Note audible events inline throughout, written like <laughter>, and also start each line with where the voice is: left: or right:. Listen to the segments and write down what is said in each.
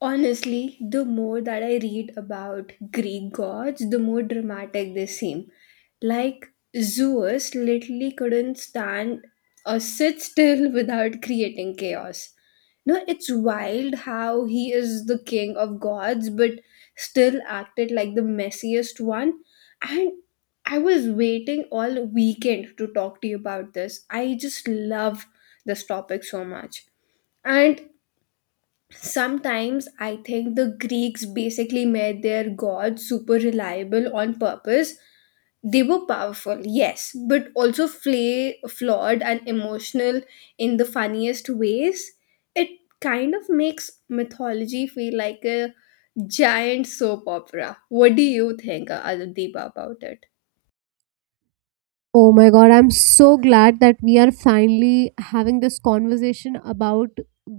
left: Honestly, the more that I read about Greek gods, the more dramatic they seem. Like Zeus literally couldn't stand or sit still <laughs> without creating chaos. No, it's wild how he is the king of gods but still acted like the messiest one. And I was waiting all weekend to talk to you about this. I just love this topic so much. And sometimes I think the Greeks basically made their gods super reliable on purpose. They were powerful, yes, but also flawed and emotional in the funniest ways. It kind of makes mythology feel like a giant soap opera. What do you think, Adideepa, about it?
right: Oh my god, I'm so glad that we are finally having this conversation about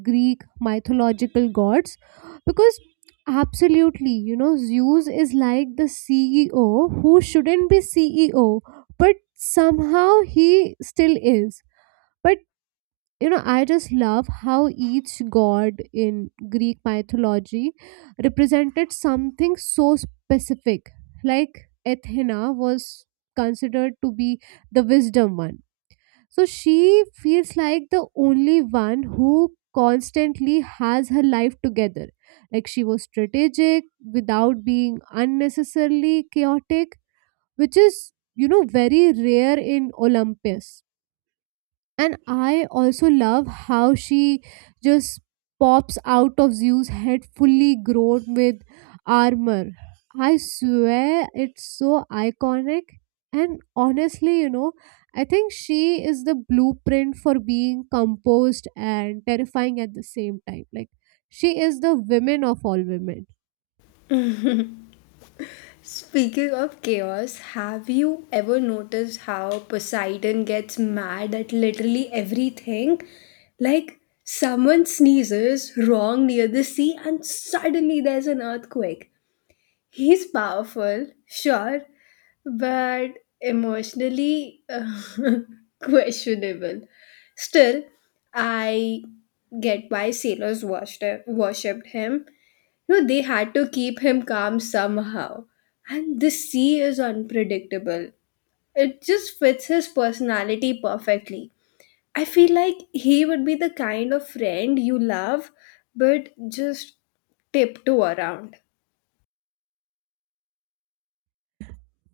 right: Greek mythological gods because absolutely, Zeus is like the CEO who shouldn't be CEO, but somehow he still is. But I just love how each god in greek mythology represented something so specific, like Athena was considered to be the wisdom one, so she feels like the only one who constantly has her life together. Like she was strategic without being unnecessarily chaotic, which is very rare in Olympus. And I also love how she just pops out of Zeus' head fully grown with armor. I swear it's so iconic. And honestly, I think she is the blueprint for being composed and terrifying at the same time. Like, she is the women of all women.
left: Speaking of chaos, have you ever noticed how Poseidon gets mad at literally everything? Like, someone sneezes wrong near the sea, and suddenly there's an earthquake. He's powerful, sure, but emotionally <laughs> questionable. Still, I get why sailors worshipped him. You know, they had to keep him calm somehow. And the sea is unpredictable. It just fits his personality perfectly. I feel like he would be the kind of friend you love, but just tiptoe around.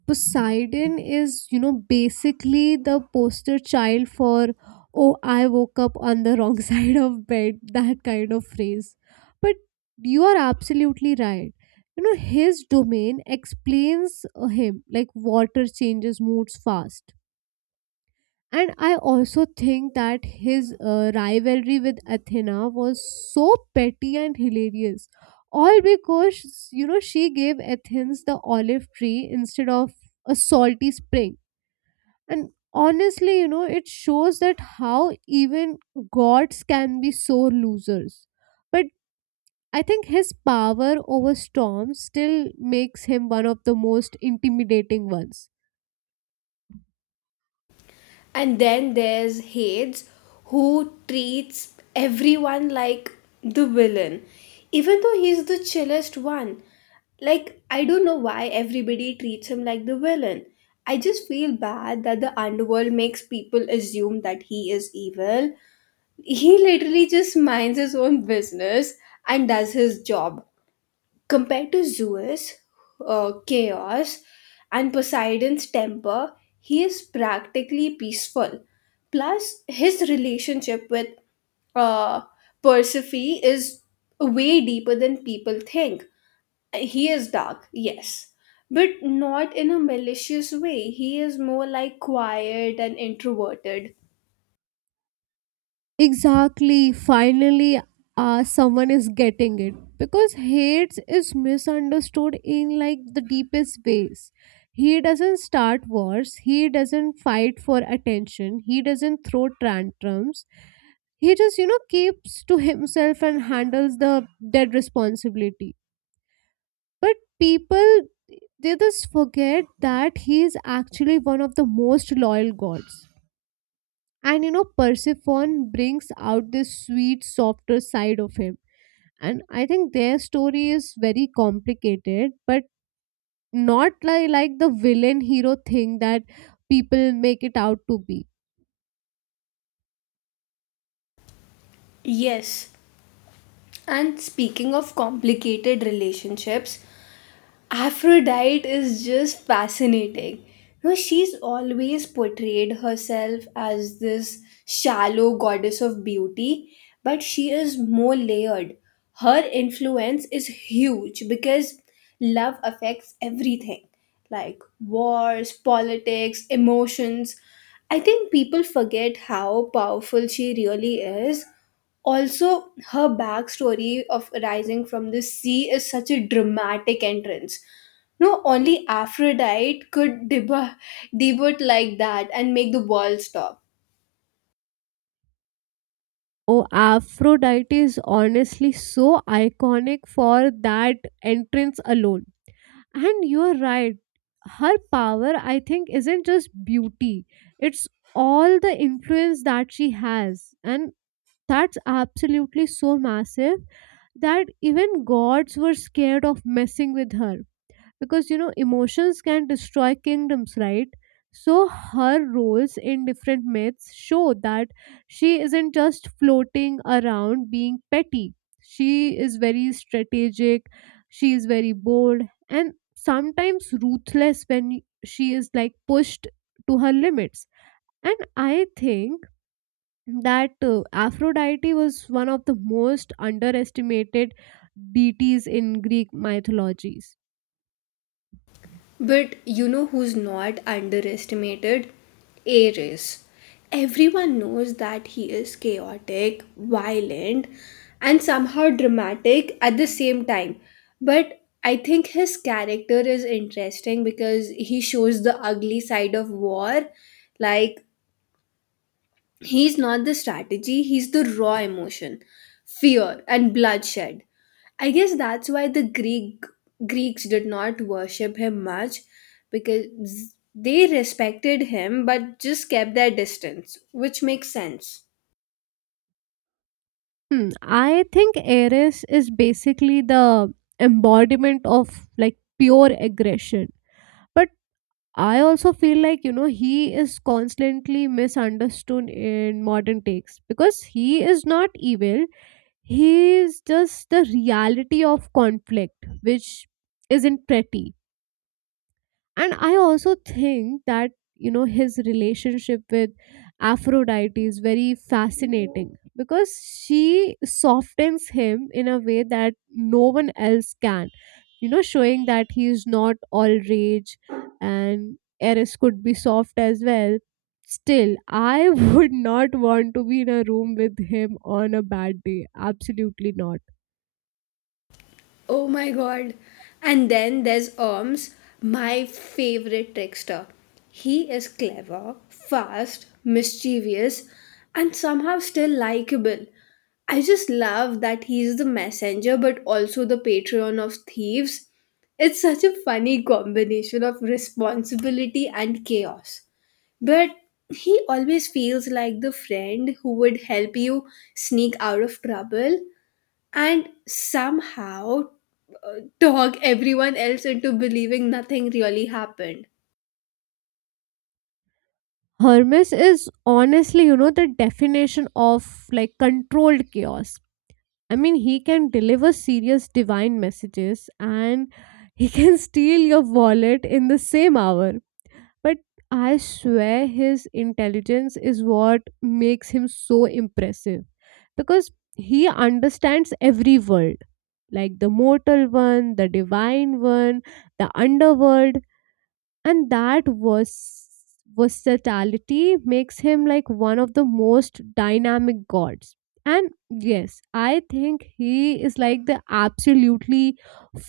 right: Poseidon is, basically the poster child for, oh, I woke up on the wrong <laughs> side of bed, that kind of phrase. But you are absolutely right. You know, his domain explains him, like water changes moods fast. And I also think that his rivalry with Athena was so petty and hilarious. All because, she gave Athens the olive tree instead of a salty spring. And honestly, it shows that how even gods can be sore losers. But I think his power over storms still makes him one of the most intimidating ones.
left: And then there's Hades, who treats everyone like the villain, even though he's the chillest one. Like, I don't know why everybody treats him like the villain. I just feel bad that the underworld makes people assume that he is evil. He literally just minds his own business and does his job. Compared to Zeus' chaos and Poseidon's temper, he is practically peaceful. Plus, his relationship with uh, Persephone is way deeper than people think. He is dark, yes, but not in a malicious way. He is more like quiet and introverted.
right: Exactly. Finally, someone is getting it because hate is misunderstood in like the deepest ways. He doesn't start wars. He doesn't fight for attention. He doesn't throw tantrums. He just keeps to himself and handles the dead responsibility. But people, they just forget that he is actually one of the most loyal gods, and Persephone brings out this sweet softer side of him. And I think their story is very complicated but not like, like the villain hero thing that people make it out to be.
left: Yes, and speaking of complicated relationships, Aphrodite is just fascinating. You know, she's always portrayed herself as this shallow goddess of beauty, but she is more layered. Her influence is huge because love affects everything, like wars, politics, emotions. I think people forget how powerful she really is. Also, her backstory of rising from the sea is such a dramatic entrance. No, only Aphrodite could debut like that and make the world stop.
right: Oh, Aphrodite is honestly so iconic for that entrance alone. And you're right, her power I think isn't just beauty, it's all the influence that she has. And that's absolutely so massive that even gods were scared of messing with her because emotions can destroy kingdoms, right? So her roles in different myths show that she isn't just floating around being petty. She is very strategic, she is very bold and sometimes ruthless when she is like pushed to her limits. And I think that Aphrodite was one of the most underestimated deities in Greek mythologies.
left: But you know who's not underestimated? Ares. Everyone knows that he is chaotic, violent, and somehow dramatic at the same time. But I think his character is interesting because he shows the ugly side of war. Like, he's not the strategy, he's the raw emotion, fear, and bloodshed. I guess that's why the Greeks did not worship him much, because they respected him but just kept their distance, which makes sense.
right: I think Ares is basically the embodiment of like pure aggression. But I also feel like, he is constantly misunderstood in modern takes because he is not evil. He is just the reality of conflict, which isn't pretty. And I also think that, his relationship with Aphrodite is very fascinating because she softens him in a way that no one else can, showing that he is not all rage, and Eris could be soft as well. Still, I <laughs> would not want to be in a room with him on a bad day. Absolutely not.
left: Oh my god. And then there's Orms, my favorite trickster. He is clever, fast, mischievous, and somehow still likable. I just love that he's the messenger but also the patron of thieves. It's such a funny combination of responsibility and chaos. But he always feels like the friend who would help you sneak out of trouble and somehow talk everyone else into believing nothing really happened.
right: Hermes is honestly, the definition of like controlled chaos. I mean, he can deliver serious divine messages, and he can <laughs> steal your wallet in the same hour. But I swear his intelligence is what makes him so impressive because he understands every world, like the mortal one, the divine one, the underworld. And that versatility makes him like one of the most dynamic gods. And yes, I think he is like the absolutely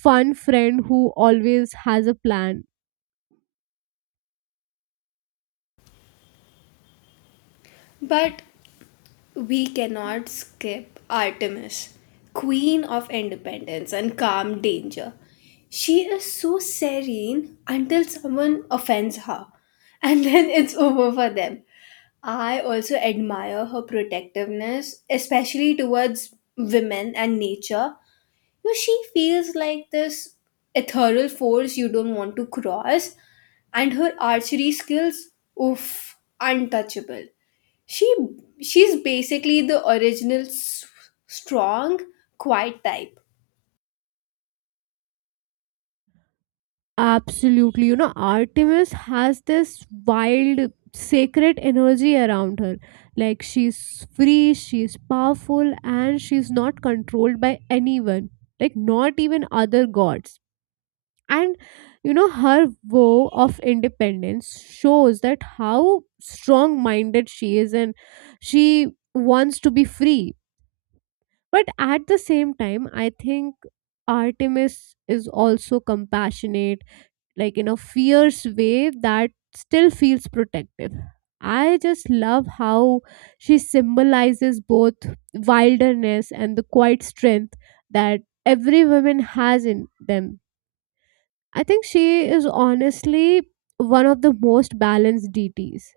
right: fun friend who always has a plan.
left: But we cannot skip Artemis, queen of independence and calm danger. She is so serene until someone offends her, and then <laughs> it's over for them. I also admire her protectiveness, especially towards women and nature. You know, she feels like this ethereal force you don't want to cross, and her archery skills, oof, untouchable. She she's basically the original strong, quiet type.
right: Absolutely, Artemis has this wild sacred energy around her. Like she's free, she's powerful, and she's not controlled by anyone, like not even other gods. And her vow of independence shows that how strong minded she is, and she wants to be free. But at the same time, I think Artemis is also compassionate, like in a fierce way that still feels protective. I just love how she symbolizes both wilderness and the quiet strength that every woman has in them. I think she is honestly one of the most balanced DTs.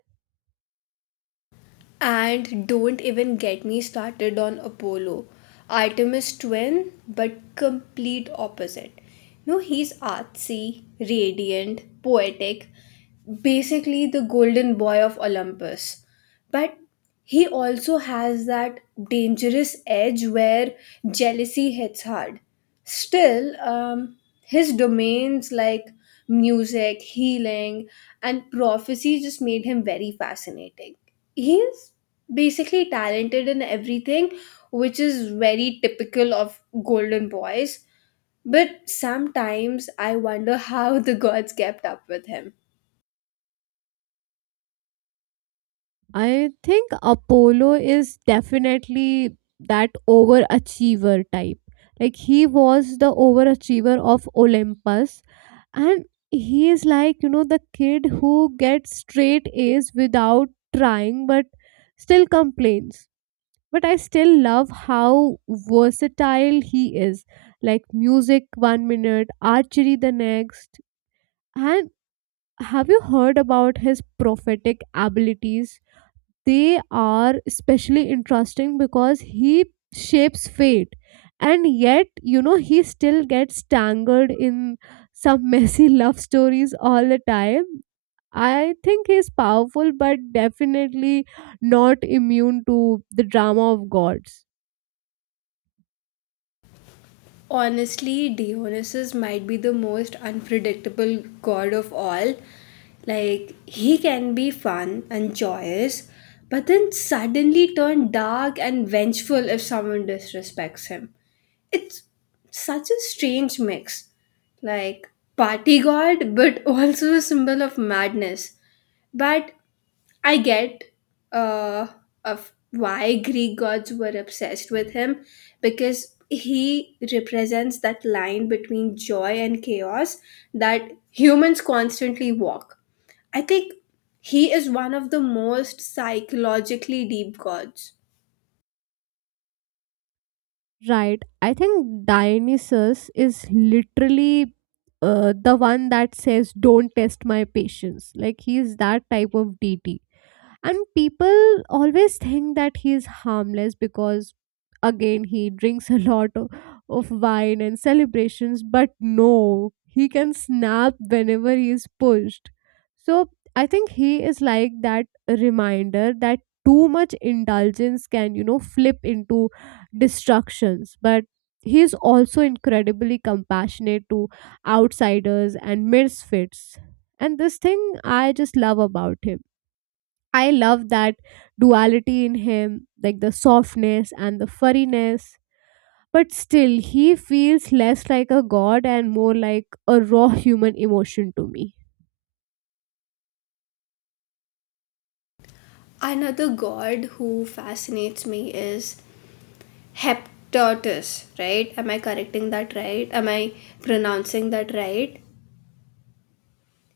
left: And don't even get me started on Apollo, Artemis twin, but complete opposite. No, he's artsy, radiant, poetic, basically the golden boy of Olympus. But he also has that dangerous edge where jealousy hits hard. Still, his domains, like music, healing, and prophecy, just made him very fascinating. He's basically talented in everything, which is very typical of golden boys. But sometimes I wonder how the gods kept up with him.
right: I think Apollo is definitely that overachiever type. Like he was the overachiever of Olympus, and he is like, the kid who gets straight A's without trying but still complains. But I still love how versatile he is. Like music one minute, archery the next, and have you heard about his prophetic abilities? They are especially interesting because he shapes fate, and yet, he still gets tangled in some messy <laughs> love stories all the time. I think he's powerful, but definitely not immune to the drama of gods.
left: Honestly, Dionysus might be the most unpredictable god of all. Like, he can be fun and joyous, but then suddenly turn dark and vengeful if someone disrespects him. It's such a strange mix. Like, party god, but <laughs> also a symbol of madness. But I get uh, of why Greek gods were obsessed with him, because he represents that line between joy and chaos that humans constantly walk. I think he is one of the most psychologically deep gods.
right: Right. I think Dionysus is literally the one that says, "Don't test my patience." Like, he's that type of deity, and people always think that he is harmless because again he drinks <laughs> a lot of wine and celebrations. But no, he can snap whenever he is pushed. So I think he is like that reminder that too much indulgence can flip into destructions. But he is also incredibly compassionate to outsiders and misfits, and this thing I just love about him. I love that duality in him, like the softness and the furriness. But still, he feels less like a god and more like a raw human emotion to me.
left: Another god who fascinates me is Hephaestus, right? Am I correcting that right? Am I pronouncing that right?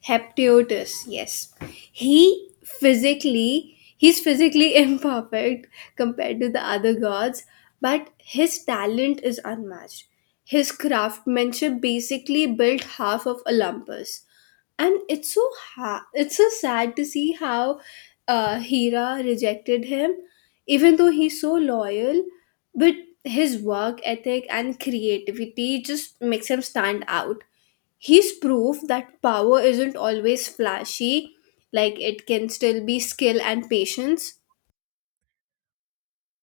left: Heptiotus, yes. He's physically <laughs> imperfect compared to the other gods, but his talent is unmatched. His craftsmanship basically built half of Olympus. And it's so it's so sad to see how Hera rejected him, even though he's so loyal. But his work ethic and creativity just makes him stand out. He's proof that power isn't always flashy, like it can still be skill and patience.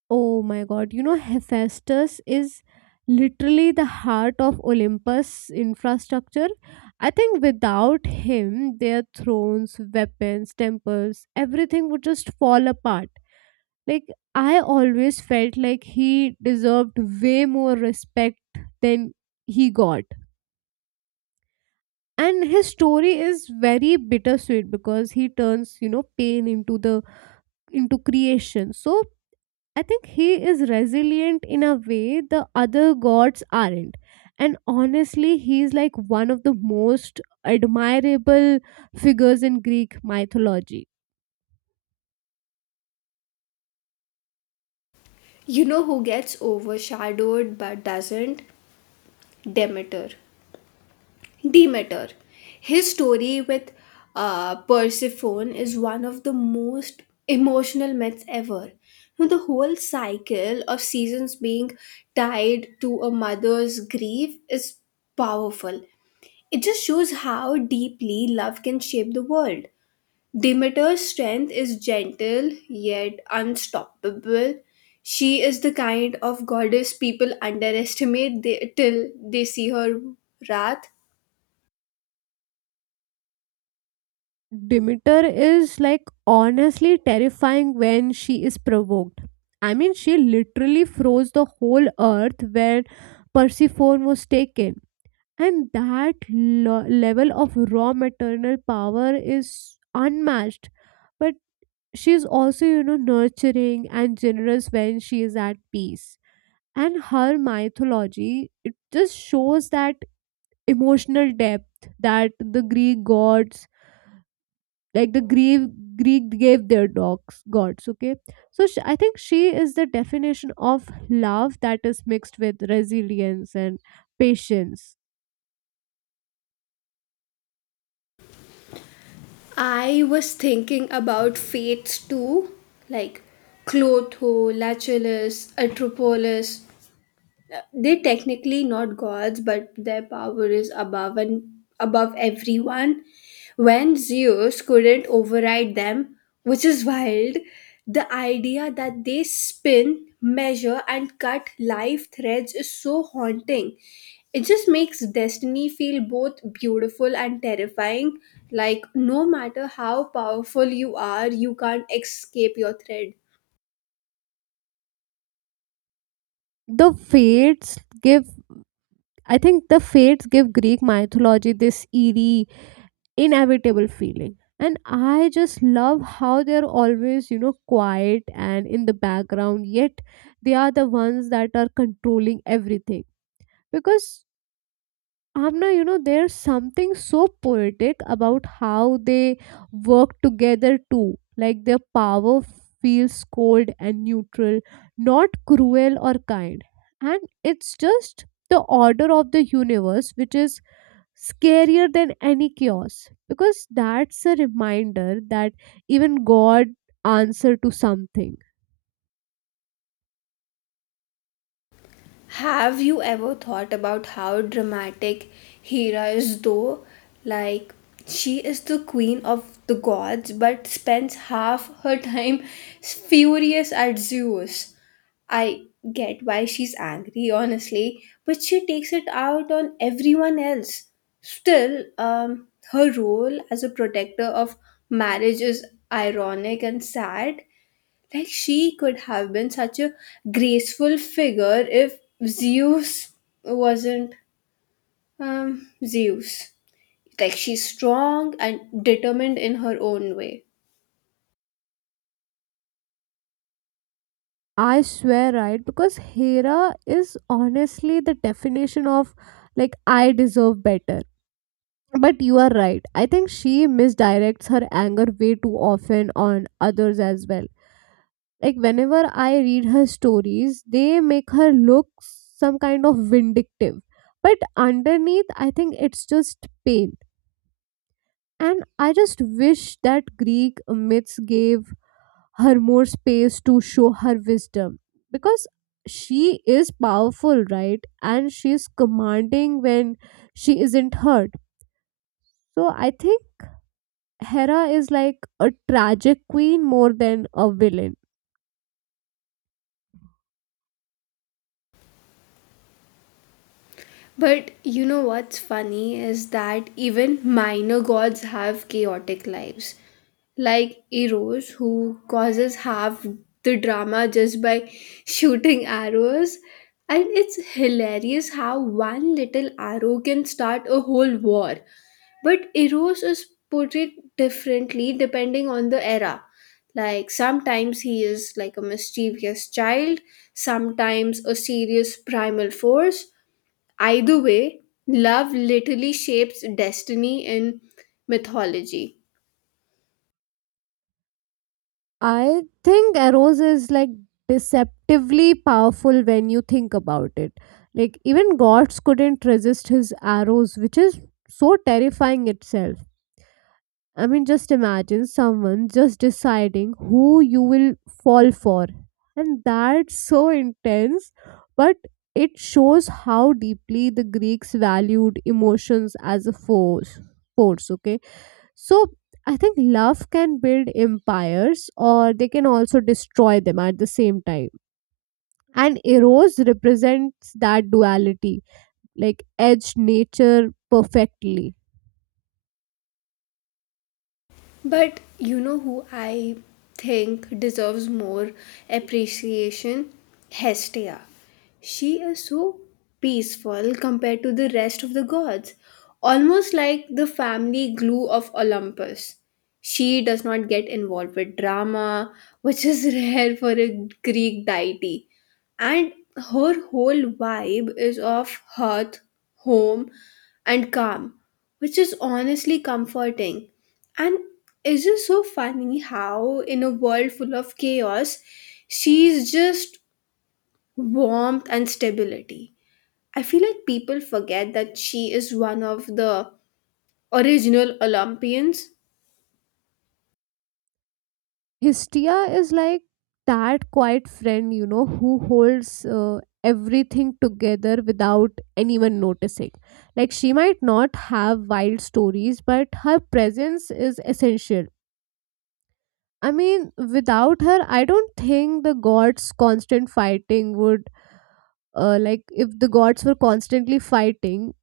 right: Oh my god, Hephaestus is literally the heart of Olympus infrastructure. I think without him, their thrones, weapons, temples, everything would just fall apart. Like, I always felt like he deserved way more respect than he got. And his story is very bittersweet because he turns, pain into the into creation. So I think he is resilient in a way the other gods aren't. And honestly, he is like one of the most admirable figures in Greek mythology.
left: You know who gets overshadowed but doesn't? Demeter. Demeter. His story with Persephone is one of the most emotional myths ever. You know, the whole cycle of seasons being tied to a mother's grief is powerful. It just shows how deeply love can shape the world. Demeter's strength is gentle yet unstoppable. She is the kind of goddess people underestimate till they see her wrath.
right: Demeter is like honestly terrifying when she is provoked. I mean, she literally froze the whole earth when Persephone was taken. And that level of raw maternal power is unmatched. But she is also, nurturing and generous when she is at peace. And her mythology, it just shows that emotional depth that the Greek gods, like the Greek Greek gave their dogs gods. Okay, so I think she is the definition of love that is mixed with resilience and patience.
left: I was thinking about fates too, like Clotho, Lachulus, Atropolis. They're technically not gods, but their power is above everyone. When Zeus couldn't override them, which is wild, the idea that they spin, measure, and cut life threads is so haunting. It just makes destiny feel both beautiful and terrifying. Like, no matter how powerful you are, you can't escape your thread.
right: The fates give. I think the fates give Greek mythology this eerie, inevitable feeling. And I just love how they're always, quiet and in the background, yet they are the ones that are controlling everything because Amna, there's something so poetic about how they work together too. Like their power feels cold and neutral, not cruel or kind. And it's just the order of the universe which is scarier than any chaos. Because that's a reminder that even God answer to something.
left: Have you ever thought about how dramatic Hera is, though? Like, she is the queen of the gods, but spends half her time furious at Zeus. I get why she's angry, honestly, but she takes it out on everyone else. Still, her role as a protector of marriage is ironic and sad. Like, she could have been such a graceful figure if Zeus wasn't, Zeus. Like, she's strong and determined in her own way.
right: I swear, right? Because Hera is honestly the definition of like "I deserve better," but you are right. I think she misdirects her anger way too often on others as well. Like whenever I read her stories, they make her look some kind of vindictive. But underneath, I think it's just pain. And I just wish that Greek myths gave her more space to show her wisdom because she is powerful, right? And she's commanding when she isn't hurt. So I think Hera is like a tragic queen more than a villain.
left: But you know what's funny is that even minor gods have chaotic lives. Like Eros, who causes half the drama just by shooting arrows. And it's hilarious how one little arrow can start a whole war. But Eros is portrayed differently depending on the era. Like, sometimes he is like a mischievous child, sometimes a serious primal force. Either way, love literally shapes destiny in mythology.
right: I think Eros is like deceptively powerful when you think about it. Like even gods couldn't resist his arrows, which is so terrifying itself. I mean, just imagine someone just deciding who you will fall for. And that's so intense, but it shows how deeply the Greeks valued emotions as a force. Force, okay? So I think love can build empires, or they can also destroy them at the same time. And Eros represents that duality, like edge nature perfectly.
left: But you know who I think deserves more appreciation? Hestia. She is so peaceful compared to the rest of the gods, almost like the family glue of Olympus. She does not get involved with drama, which is <laughs> rare for a Greek deity. And her whole vibe is of hearth, home, and calm, which is honestly comforting. And it's just so funny how, in a world full of chaos, she's just warmth and stability. I feel like people forget that she is one of the original Olympians.
right: Hestia is like that quiet friend, who holds everything together without anyone noticing. Like, she might not have wild stories, but her presence is essential. I mean, without her, I don't think the gods' constant fighting would like if the gods were constantly fighting,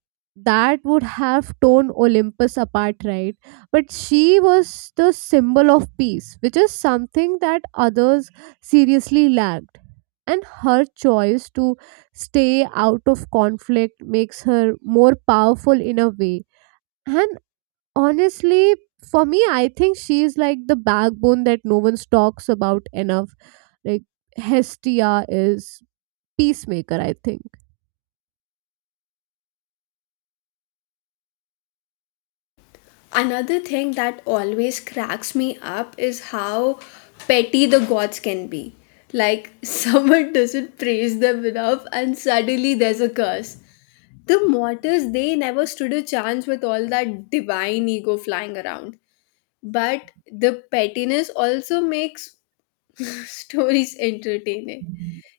right: that would have torn Olympus apart, right? But she was the symbol of peace, which is something that others seriously lacked. And her choice to stay out of conflict makes her more powerful in a way. And honestly, for me, I think she is like the backbone that no one talks about enough. Like, Hestia is peacemaker, I think.
left: Another thing that always cracks me up is how petty the gods can be. Like, <laughs> someone doesn't praise them enough, and suddenly there's a curse. The mortals, they never stood a chance with all that divine ego flying around. But the pettiness also makes <laughs> stories entertaining.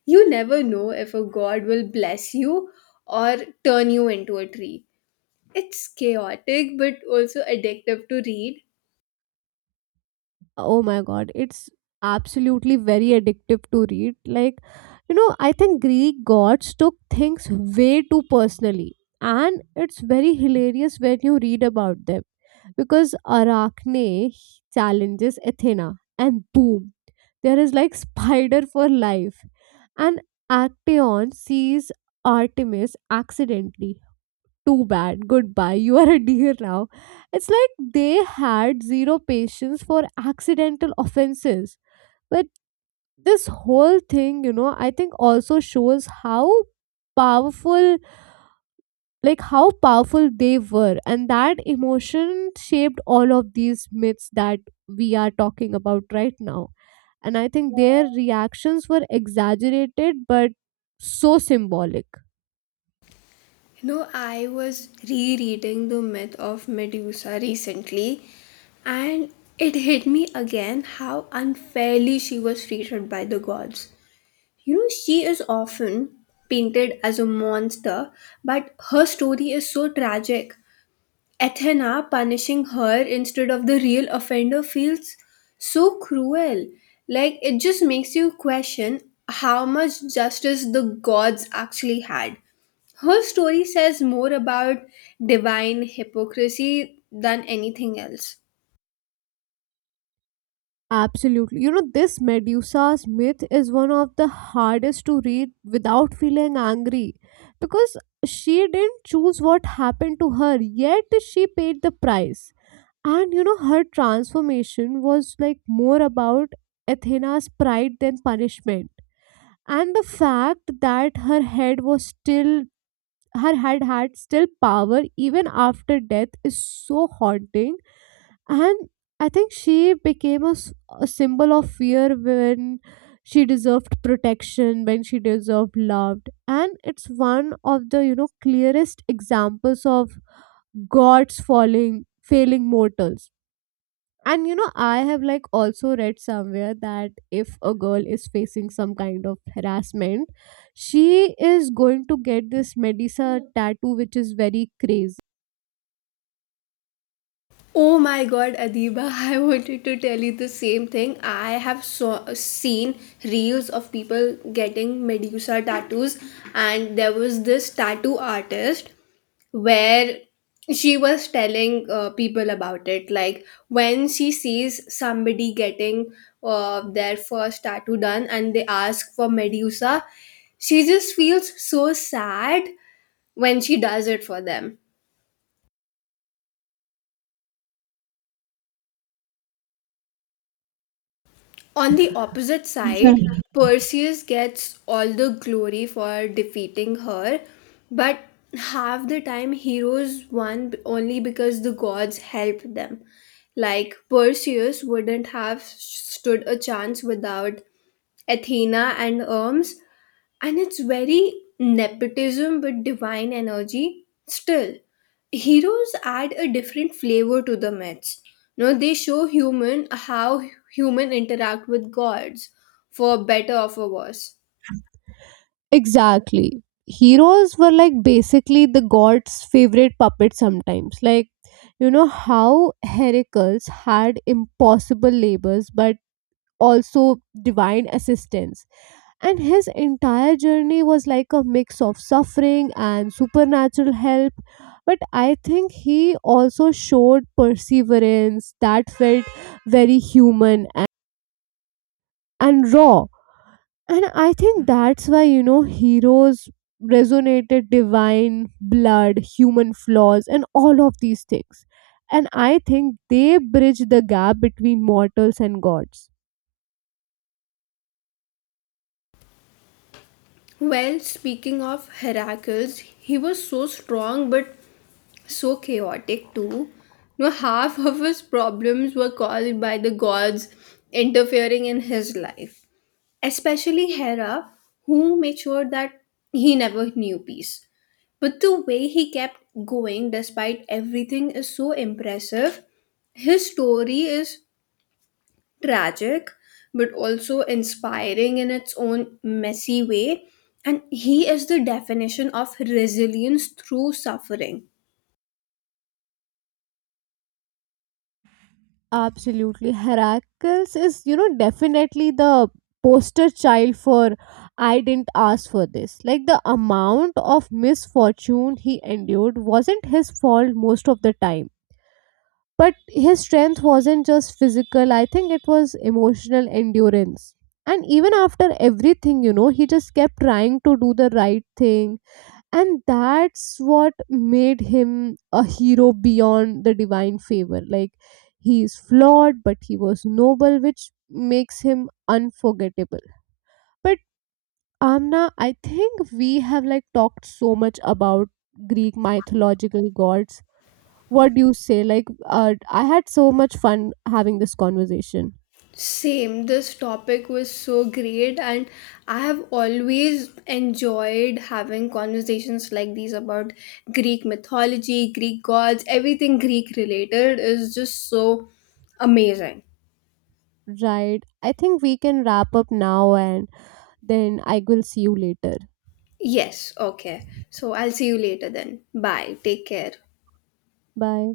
left: You never know if a god will bless you or turn you into a tree. It's chaotic but also addictive to read.
right: Oh my god, it's absolutely very addictive to read. Like, I think Greek gods took things way too personally, and it's very hilarious when you read about them. Because Arachne challenges Athena and boom, there is like spider for life. And Actaeon sees Artemis accidentally, too bad, goodbye, you are a deer now. It's like they had zero patience for accidental offenses. But this whole thing, I think also shows how powerful like how powerful they were, and that emotion shaped all of these myths that we are talking about right now. And I think their reactions were exaggerated but so symbolic.
left: You know, I was rereading the myth of Medusa recently, and it hit me again how unfairly she was treated by the gods. You know, she is often painted as a monster, but her story is so tragic. Athena punishing her instead of the real offender feels so cruel. Like, it just makes you question how much justice the gods actually had. Her story says more about divine hypocrisy than anything else.
right: Absolutely. You know, this Medusa's myth is one of the hardest to read without feeling angry because she didn't choose what happened to her, yet she paid the price. And her transformation was like more about Athena's pride than punishment. And the fact that her head had still power even after death is so haunting. And I think she became a symbol of fear when she deserved loved. And it's one of the clearest examples of gods falling failing mortals. And I have like also read somewhere that if a girl is facing some kind of harassment, she is going to get this Medusa tattoo, which is very crazy.
left: Oh my god, Adiba, <laughs> I wanted to tell you the same thing. I have seen reels of people getting Medusa tattoos, and there was this tattoo artist where she was telling people about it. Like, when she sees somebody getting their first tattoo done and they ask for Medusa, she just feels so sad when she does it for them. On the opposite
right: Yeah.
left: side, Perseus gets all the glory for defeating her, but half the time heroes won only because the gods helped them. Like, Perseus wouldn't have stood a chance without Athena and Hermes, and it's very nepotism but divine energy. Still, heroes add a different flavor to the myths. You they show human how human interact with gods, for better or for worse.
right: Exactly. Heroes were like basically the gods' favorite puppets sometimes. Like, how Heracles had impossible labors but also divine assistance. And his entire journey was like a mix of suffering and supernatural help. But I think he also showed perseverance that felt very human and raw. And I think that's why, heroes resonated divine, blood, human flaws, and all of these things. And I think they bridge the gap between mortals and gods.
left: Well, speaking of Heracles, he was so strong but so chaotic too. No, half of his problems were caused by the gods interfering in his life, especially Hera, who made sure that he never knew peace. But the way he kept going despite everything is so impressive. His story is tragic but also inspiring in its own messy way, and he is the definition of resilience through suffering.
right: Absolutely. Heracles is, definitely the poster child for "I didn't ask for this." Like the amount of misfortune he endured wasn't his fault most of the time, but his strength wasn't just physical. I think it was emotional endurance, and even after everything, he just kept trying to do the right thing. And that's what made him a hero beyond the divine favor. Like, he is flawed but he was noble, which makes him unforgettable. But Amna, I think we have like talked so much about Greek mythological gods. What do you say? Like, I had so much fun having this conversation.
left: Same, this topic was so great, and I have always enjoyed having conversations like these about Greek mythology, Greek gods. Everything Greek related is just so amazing.
right: Right, I think we can wrap up now and then I will see you later.
left: Yes, okay. So I'll see you later then. Bye. Take care.
right: Bye.